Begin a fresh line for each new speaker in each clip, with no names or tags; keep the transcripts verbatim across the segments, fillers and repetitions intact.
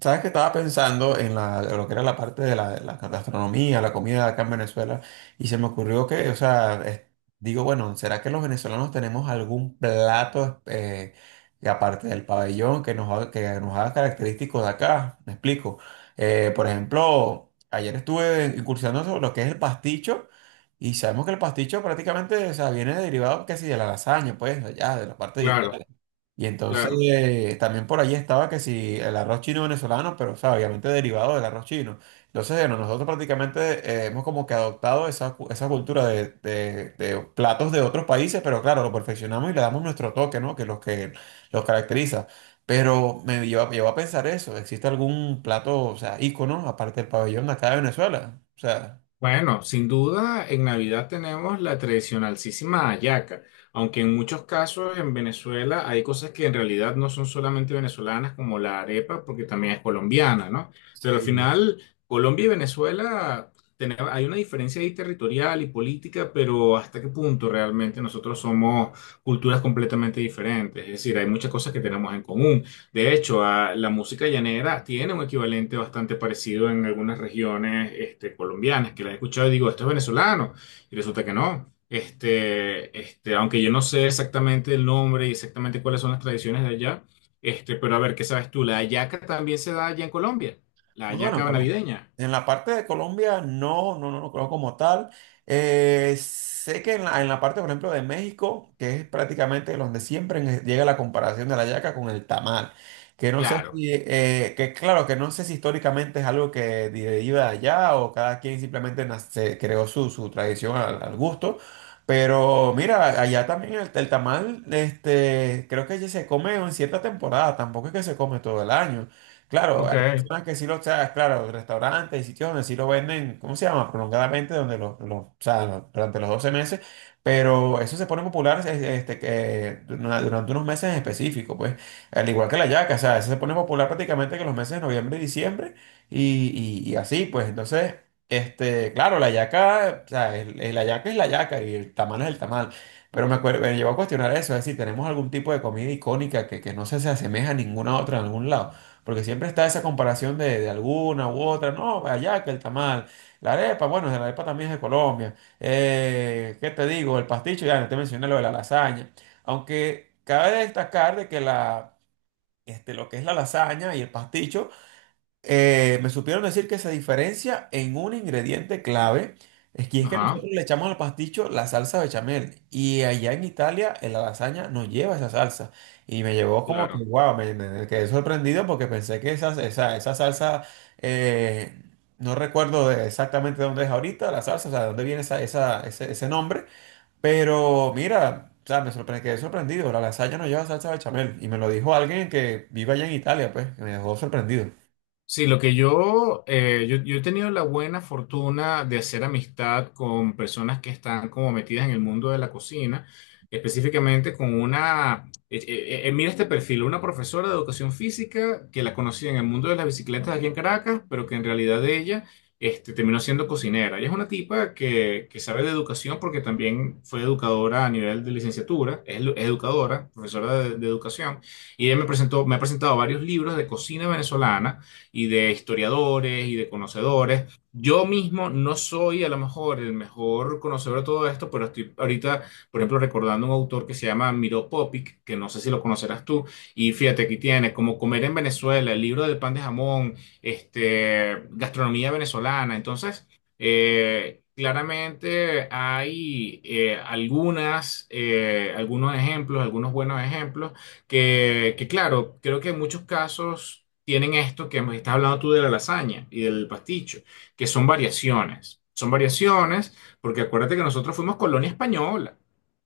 Sabes que estaba pensando en la, lo que era la parte de la, la gastronomía, la comida acá en Venezuela, y se me ocurrió que, o sea, es- digo, bueno, ¿será que los venezolanos tenemos algún plato eh, que aparte del pabellón que nos, haga- que nos haga característicos de acá? Me explico. Eh, por ejemplo, ayer estuve incursionando sobre lo que es el pasticho, y sabemos que el pasticho prácticamente, o sea, viene derivado casi de la lasaña, pues, allá, de la parte de Italia.
Claro,
Y entonces
claro.
eh, también por allí estaba que si el arroz chino venezolano, pero o sea, obviamente derivado del arroz chino. Entonces, bueno, nosotros prácticamente eh, hemos como que adoptado esa, cu- esa cultura de, de- de platos de otros países, pero claro, lo perfeccionamos y le damos nuestro toque, ¿no? Que los que los caracteriza. Pero me lleva, llevó a pensar eso, ¿existe algún plato, o sea, ícono, aparte del pabellón de acá de Venezuela? O sea,
Bueno, sin duda en Navidad tenemos la tradicionalísima hallaca, aunque en muchos casos en Venezuela hay cosas que en realidad no son solamente venezolanas como la arepa, porque también es colombiana, ¿no? Pero al
sí.
final Colombia y Venezuela tene- hay una diferencia ahí territorial y política, pero ¿hasta qué punto realmente nosotros somos culturas completamente diferentes? Es decir, hay muchas cosas que tenemos en común. De hecho, a la música llanera tiene un equivalente bastante parecido en algunas regiones este, colombianas, que la he escuchado y digo, esto es venezolano, y resulta que no. Este, este, aunque yo no sé exactamente el nombre y exactamente cuáles son las tradiciones de allá, este, pero a ver, ¿qué sabes tú? ¿La hallaca también se da allá en Colombia? ¿La
No, bueno,
hallaca
pues,
navideña?
en la parte de Colombia no, no, no, no conozco como tal. Eh, sé que en la, en la parte, por ejemplo, de México, que es prácticamente donde siempre en- llega la comparación de la yaca con el tamal, que no sé
Claro.
si, eh, que claro, que no sé si históricamente es algo que deriva de allá o cada quien simplemente nas- se creó su, su tradición al, al gusto. Pero mira, allá también el, el tamal, este, creo que ya se come en cierta temporada, tampoco es que se come todo el año. Claro,
Ok.
personas que sí lo, o sea, claro, restaurantes y sitios donde sí lo venden, ¿cómo se llama? Prolongadamente, donde los, los- o sea, lo- durante los doce meses, pero eso se pone popular es- este, que, dura- durante unos meses en específico, pues, al igual que la yaca, o sea, eso se pone popular prácticamente que los meses de noviembre y diciembre, y, y- y así, pues, entonces, este, claro, la yaca, o sea, el- el- la yaca es la yaca y el tamal es el tamal, pero me acuerdo, me llevó a cuestionar eso, es decir, tenemos algún tipo de comida icónica que, que no se, se asemeja a ninguna otra en algún lado. Porque siempre está esa comparación de, de alguna u otra. No, allá que el tamal. La arepa, bueno, la arepa también es de Colombia. Eh, ¿qué te digo? El pasticho, ya no te mencioné lo de la lasaña. Aunque cabe destacar de que la, este, lo que es la lasaña y el pasticho eh, me supieron decir que se diferencia en un ingrediente clave, es que es que
Ajá,
nosotros le echamos al pasticho la salsa bechamel y allá en Italia en la lasaña no lleva esa salsa y me llevó como que
claro.
wow, me, me quedé sorprendido porque pensé que esa, esa, esa salsa, eh, no recuerdo de- exactamente dónde es ahorita la salsa, o sea, de dónde viene esa, esa, ese, ese nombre, pero mira, o sea, me sorpre- quedé sorprendido, la lasaña no lleva salsa bechamel y me lo dijo alguien que vive allá en Italia, pues, que me dejó sorprendido.
Sí, lo que yo, eh, yo, yo he tenido la buena fortuna de hacer amistad con personas que están como metidas en el mundo de la cocina, específicamente con una, eh, eh, eh, mira este perfil, una profesora de educación física que la conocí en el mundo de las bicicletas aquí en Caracas, pero que en realidad ella este, terminó siendo cocinera. Ella es una tipa que, que sabe de educación porque también fue educadora a nivel de licenciatura, es, lu- es educadora, profesora de de educación, y ella me presentó, me ha presentado varios libros de cocina venezolana y de historiadores y de conocedores. Yo mismo no soy a lo mejor el mejor conocedor de todo esto, pero estoy ahorita, por ejemplo, recordando un autor que se llama Miro Popic, que no sé si lo conocerás tú, y fíjate, aquí tiene como Comer en Venezuela, el libro del pan de jamón, este, gastronomía venezolana. Entonces, eh, claramente hay eh, algunas, eh, algunos ejemplos, algunos buenos ejemplos, que, que claro, creo que en muchos casos tienen esto que me estás hablando tú de la lasaña y del pasticho, que son variaciones. Son variaciones porque acuérdate que nosotros fuimos colonia española.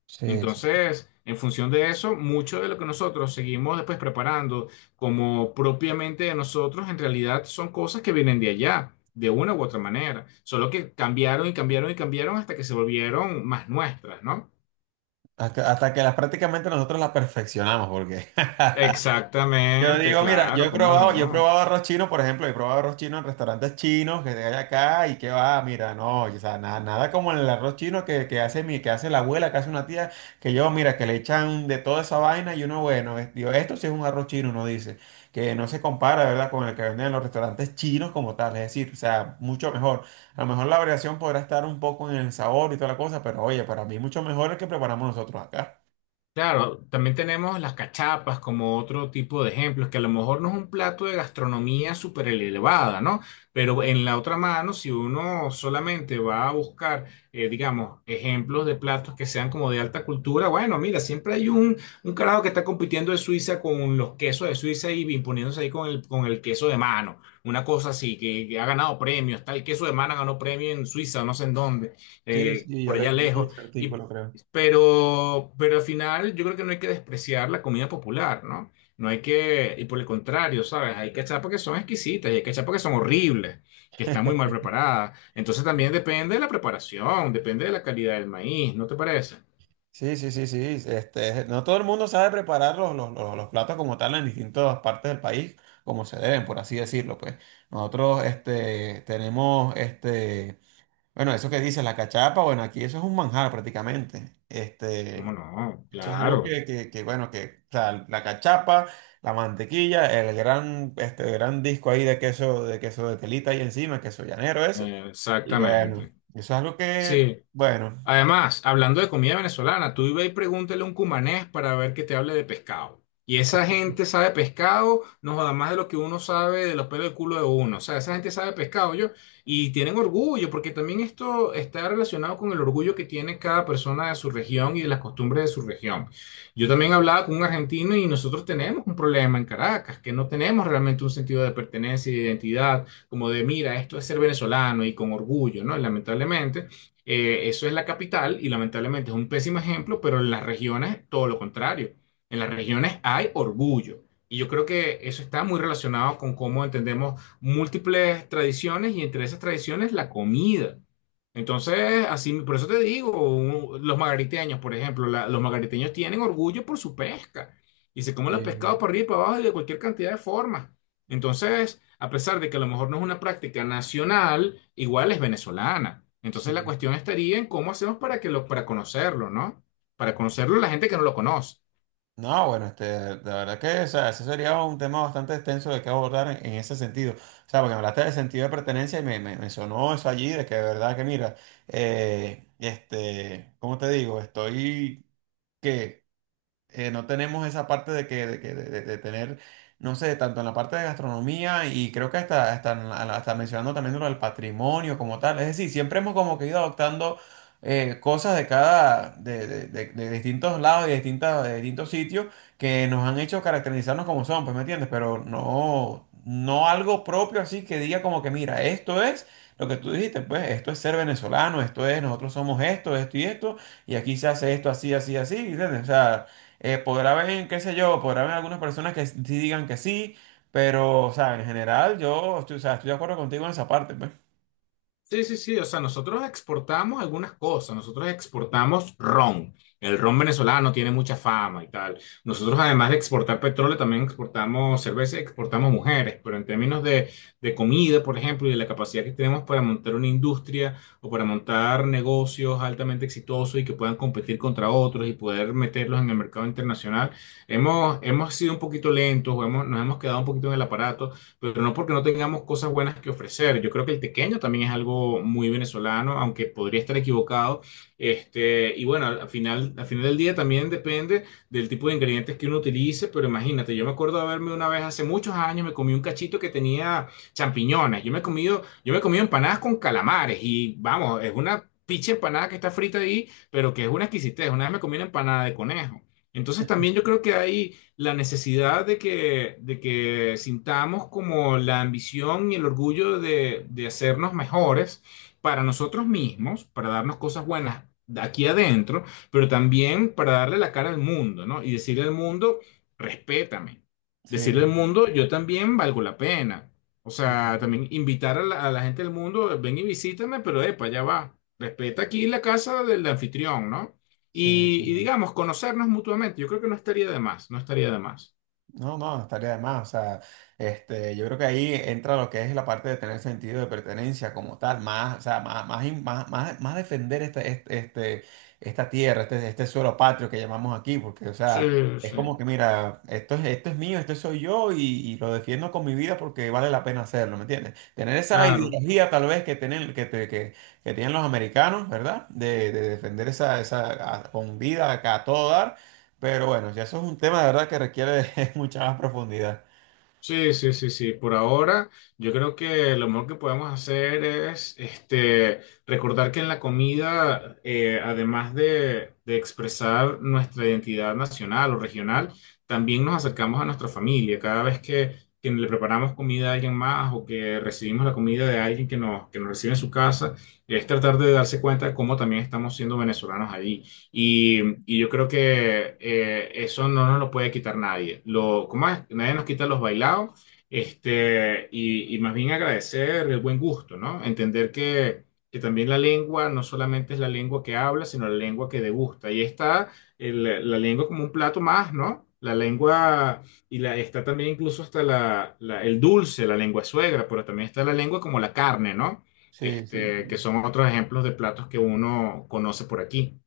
Sí.
Entonces, en función de eso, mucho de lo que nosotros seguimos después preparando como propiamente de nosotros, en realidad son cosas que vienen de allá, de una u otra manera. Solo que cambiaron y cambiaron y cambiaron hasta que se volvieron más nuestras, ¿no?
Hasta, hasta que las prácticamente nosotros las perfeccionamos, porque yo
Exactamente,
digo, mira, yo
claro,
he
cómo
probado, yo he
no.
probado arroz chino, por ejemplo, he probado arroz chino en restaurantes chinos que hay acá y que va, mira, no, o sea, nada, nada como el arroz chino que, que hace mi, que hace la abuela, que hace una tía, que yo, mira, que le echan de toda esa vaina y uno, bueno, es- digo, esto sí es un arroz chino, uno dice, que no se compara, ¿verdad?, con el que venden en los restaurantes chinos como tal, es decir, o sea, mucho mejor. A lo mejor la variación podrá estar un poco en el sabor y toda la cosa, pero oye, para mí mucho mejor el que preparamos nosotros acá.
Claro, también tenemos las cachapas como otro tipo de ejemplos, que a lo mejor no es un plato de gastronomía súper elevada, ¿no? Pero en la otra mano, si uno solamente va a buscar, eh, digamos, ejemplos de platos que sean como de alta cultura, bueno, mira, siempre hay un, un carajo que está compitiendo de Suiza con los quesos de Suiza y imponiéndose ahí con el, con el queso de mano, una cosa así, que, que ha ganado premios, tal, el queso de mano ganó premio en Suiza, no sé en dónde,
Sí,
eh,
sí, yo
por
le,
allá
yo leí
lejos.
ese
y
artículo, creo.
pero, pero al final yo creo que no hay que despreciar la comida popular, ¿no? No hay que, y por el contrario, ¿sabes? Hay que echar porque son exquisitas y hay que echar porque son horribles, que están muy mal preparadas. Entonces también depende de la preparación, depende de la calidad del maíz, ¿no te parece?
Sí, sí, sí, sí. Este, no todo el mundo sabe preparar los, los, los- los platos como tal en distintas partes del país, como se deben, por así decirlo, pues. Nosotros, este, tenemos, este, bueno, eso que dices, la cachapa, bueno, aquí eso es un manjar prácticamente.
¿Cómo
Este,
no?
eso es algo
Claro,
que, que, que, bueno, que, o sea, la cachapa, la mantequilla, el gran, este, gran disco ahí de queso, de queso de telita ahí encima, queso llanero, eso.
eh,
Y bueno,
exactamente.
eso es algo que,
Sí,
bueno.
además, hablando de comida venezolana, tú ve y pregúntale a un cumanés para ver que te hable de pescado. Y esa gente sabe pescado, no joda más de lo que uno sabe de los pelos del culo de uno. O sea, esa gente sabe pescado, yo. Y tienen orgullo, porque también esto está relacionado con el orgullo que tiene cada persona de su región y de las costumbres de su región. Yo también hablaba con un argentino y nosotros tenemos un problema en Caracas, que no tenemos realmente un sentido de pertenencia y de identidad, como de, mira, esto es ser venezolano y con orgullo, ¿no? Lamentablemente. Eh, eso es la capital y lamentablemente es un pésimo ejemplo, pero en las regiones todo lo contrario. En las regiones hay orgullo. Y yo creo que eso está muy relacionado con cómo entendemos múltiples tradiciones y entre esas tradiciones la comida. Entonces, así, por eso te digo, un- los margariteños, por ejemplo, la- los margariteños tienen orgullo por su pesca y se comen los pescados
Sí,
para arriba y para abajo y de cualquier cantidad de formas. Entonces, a pesar de que a lo mejor no es una práctica nacional, igual es venezolana.
sí.
Entonces, la cuestión estaría en cómo hacemos para que lo, para conocerlo, ¿no? Para conocerlo la gente que no lo conoce.
No, bueno, este, de verdad que, o sea, ese sería un tema bastante extenso de que abordar en, en ese sentido. O sea, porque me hablaste del sentido de pertenencia y me, me, me sonó eso allí, de que de verdad que, mira, eh, este, ¿cómo te digo? Estoy, que eh, no tenemos esa parte de que, de que- de- de- de tener, no sé, tanto en la parte de gastronomía y creo que hasta, hasta, en la- hasta mencionando también lo del patrimonio como tal. Es decir, siempre hemos como que ido adoptando eh, cosas de cada, de, de- de- de distintos lados y de, distintas, de distintos sitios que nos han hecho caracterizarnos como son, pues, ¿me entiendes? Pero no, no algo propio así que diga como que, mira, esto es lo que tú dijiste, pues, esto es ser venezolano, esto es, nosotros somos esto, esto y esto. Y aquí se hace esto así, así, así, ¿entiendes? O sea, eh, podrá haber, qué sé yo, podrá haber algunas personas que sí digan que sí, pero, o sea, en general yo estoy, o sea, estoy de acuerdo contigo en esa parte, pues.
Sí, sí, sí, o sea, nosotros exportamos algunas cosas, nosotros exportamos ron, el ron venezolano tiene mucha fama y tal. Nosotros además de exportar petróleo, también exportamos cerveza y exportamos mujeres, pero en términos de, de comida, por ejemplo, y de la capacidad que tenemos para montar una industria o para montar negocios altamente exitosos y que puedan competir contra otros y poder meterlos en el mercado internacional, hemos, hemos sido un poquito lentos o hemos, nos hemos quedado un poquito en el aparato, pero no porque no tengamos cosas buenas que ofrecer. Yo creo que el tequeño también es algo muy venezolano, aunque podría estar equivocado. Este, y bueno, al final, al final del día también depende del tipo de ingredientes que uno utilice, pero imagínate, yo me acuerdo de haberme una vez hace muchos años, me comí un cachito que tenía champiñones. Yo me he comido, yo me he comido empanadas con calamares y vamos, es una picha empanada que está frita ahí, pero que es una exquisitez. Una vez me comí una empanada de conejo. Entonces también yo creo que hay la necesidad de que, de que sintamos como la ambición y el orgullo de, de hacernos mejores para nosotros mismos, para darnos cosas buenas de aquí adentro, pero también para darle la cara al mundo, ¿no? Y decirle al mundo, respétame.
Sí,
Decirle al mundo, yo también valgo la pena. O sea,
sí,
también invitar a la, a la gente del mundo, ven y visítame, pero epa, ya va. Respeta aquí la casa del anfitrión, ¿no?
sí, sí.
Y, y digamos, conocernos mutuamente, yo creo que no estaría de más, no estaría de más.
No, no, no estaría de más. O sea, este, yo creo que ahí entra lo que es la parte de tener sentido de pertenencia como tal, más, o sea, más, más, in- más, más- más defender este, este, este- esta tierra, este, este suelo patrio que llamamos aquí, porque, o
Sí,
sea, es
sí,
como que, mira, esto es, esto es mío, esto soy yo y, y lo defiendo con mi vida porque vale la pena hacerlo, ¿me entiendes? Tener esa
claro.
ideología tal vez que tienen, que, te- que, que tienen los americanos, ¿verdad? De, de defender esa, esa a- con vida acá a todo dar. Pero bueno, ya eso es un tema de verdad que requiere mucha más profundidad.
Sí, sí, sí, sí. Por ahora, yo creo que lo mejor que podemos hacer es este, recordar que en la comida, eh, además de, de expresar nuestra identidad nacional o regional, también nos acercamos a nuestra familia. Cada vez que, que le preparamos comida a alguien más o que recibimos la comida de alguien que nos, que nos recibe en su casa, es tratar de darse cuenta de cómo también estamos siendo venezolanos allí. Y, y yo creo que eh, eso no nos lo puede quitar nadie. Lo, ¿cómo es? Nadie nos quita los bailados. Este, y, y más bien agradecer el buen gusto, ¿no? Entender que, que también la lengua no solamente es la lengua que habla, sino la lengua que degusta. Y está el- la lengua como un plato más, ¿no? La lengua, y la, está también incluso hasta la, la- el dulce, la lengua suegra, pero también está la lengua como la carne, ¿no?
Sí,
Este, que
sí.
son otros ejemplos de platos que uno conoce por aquí.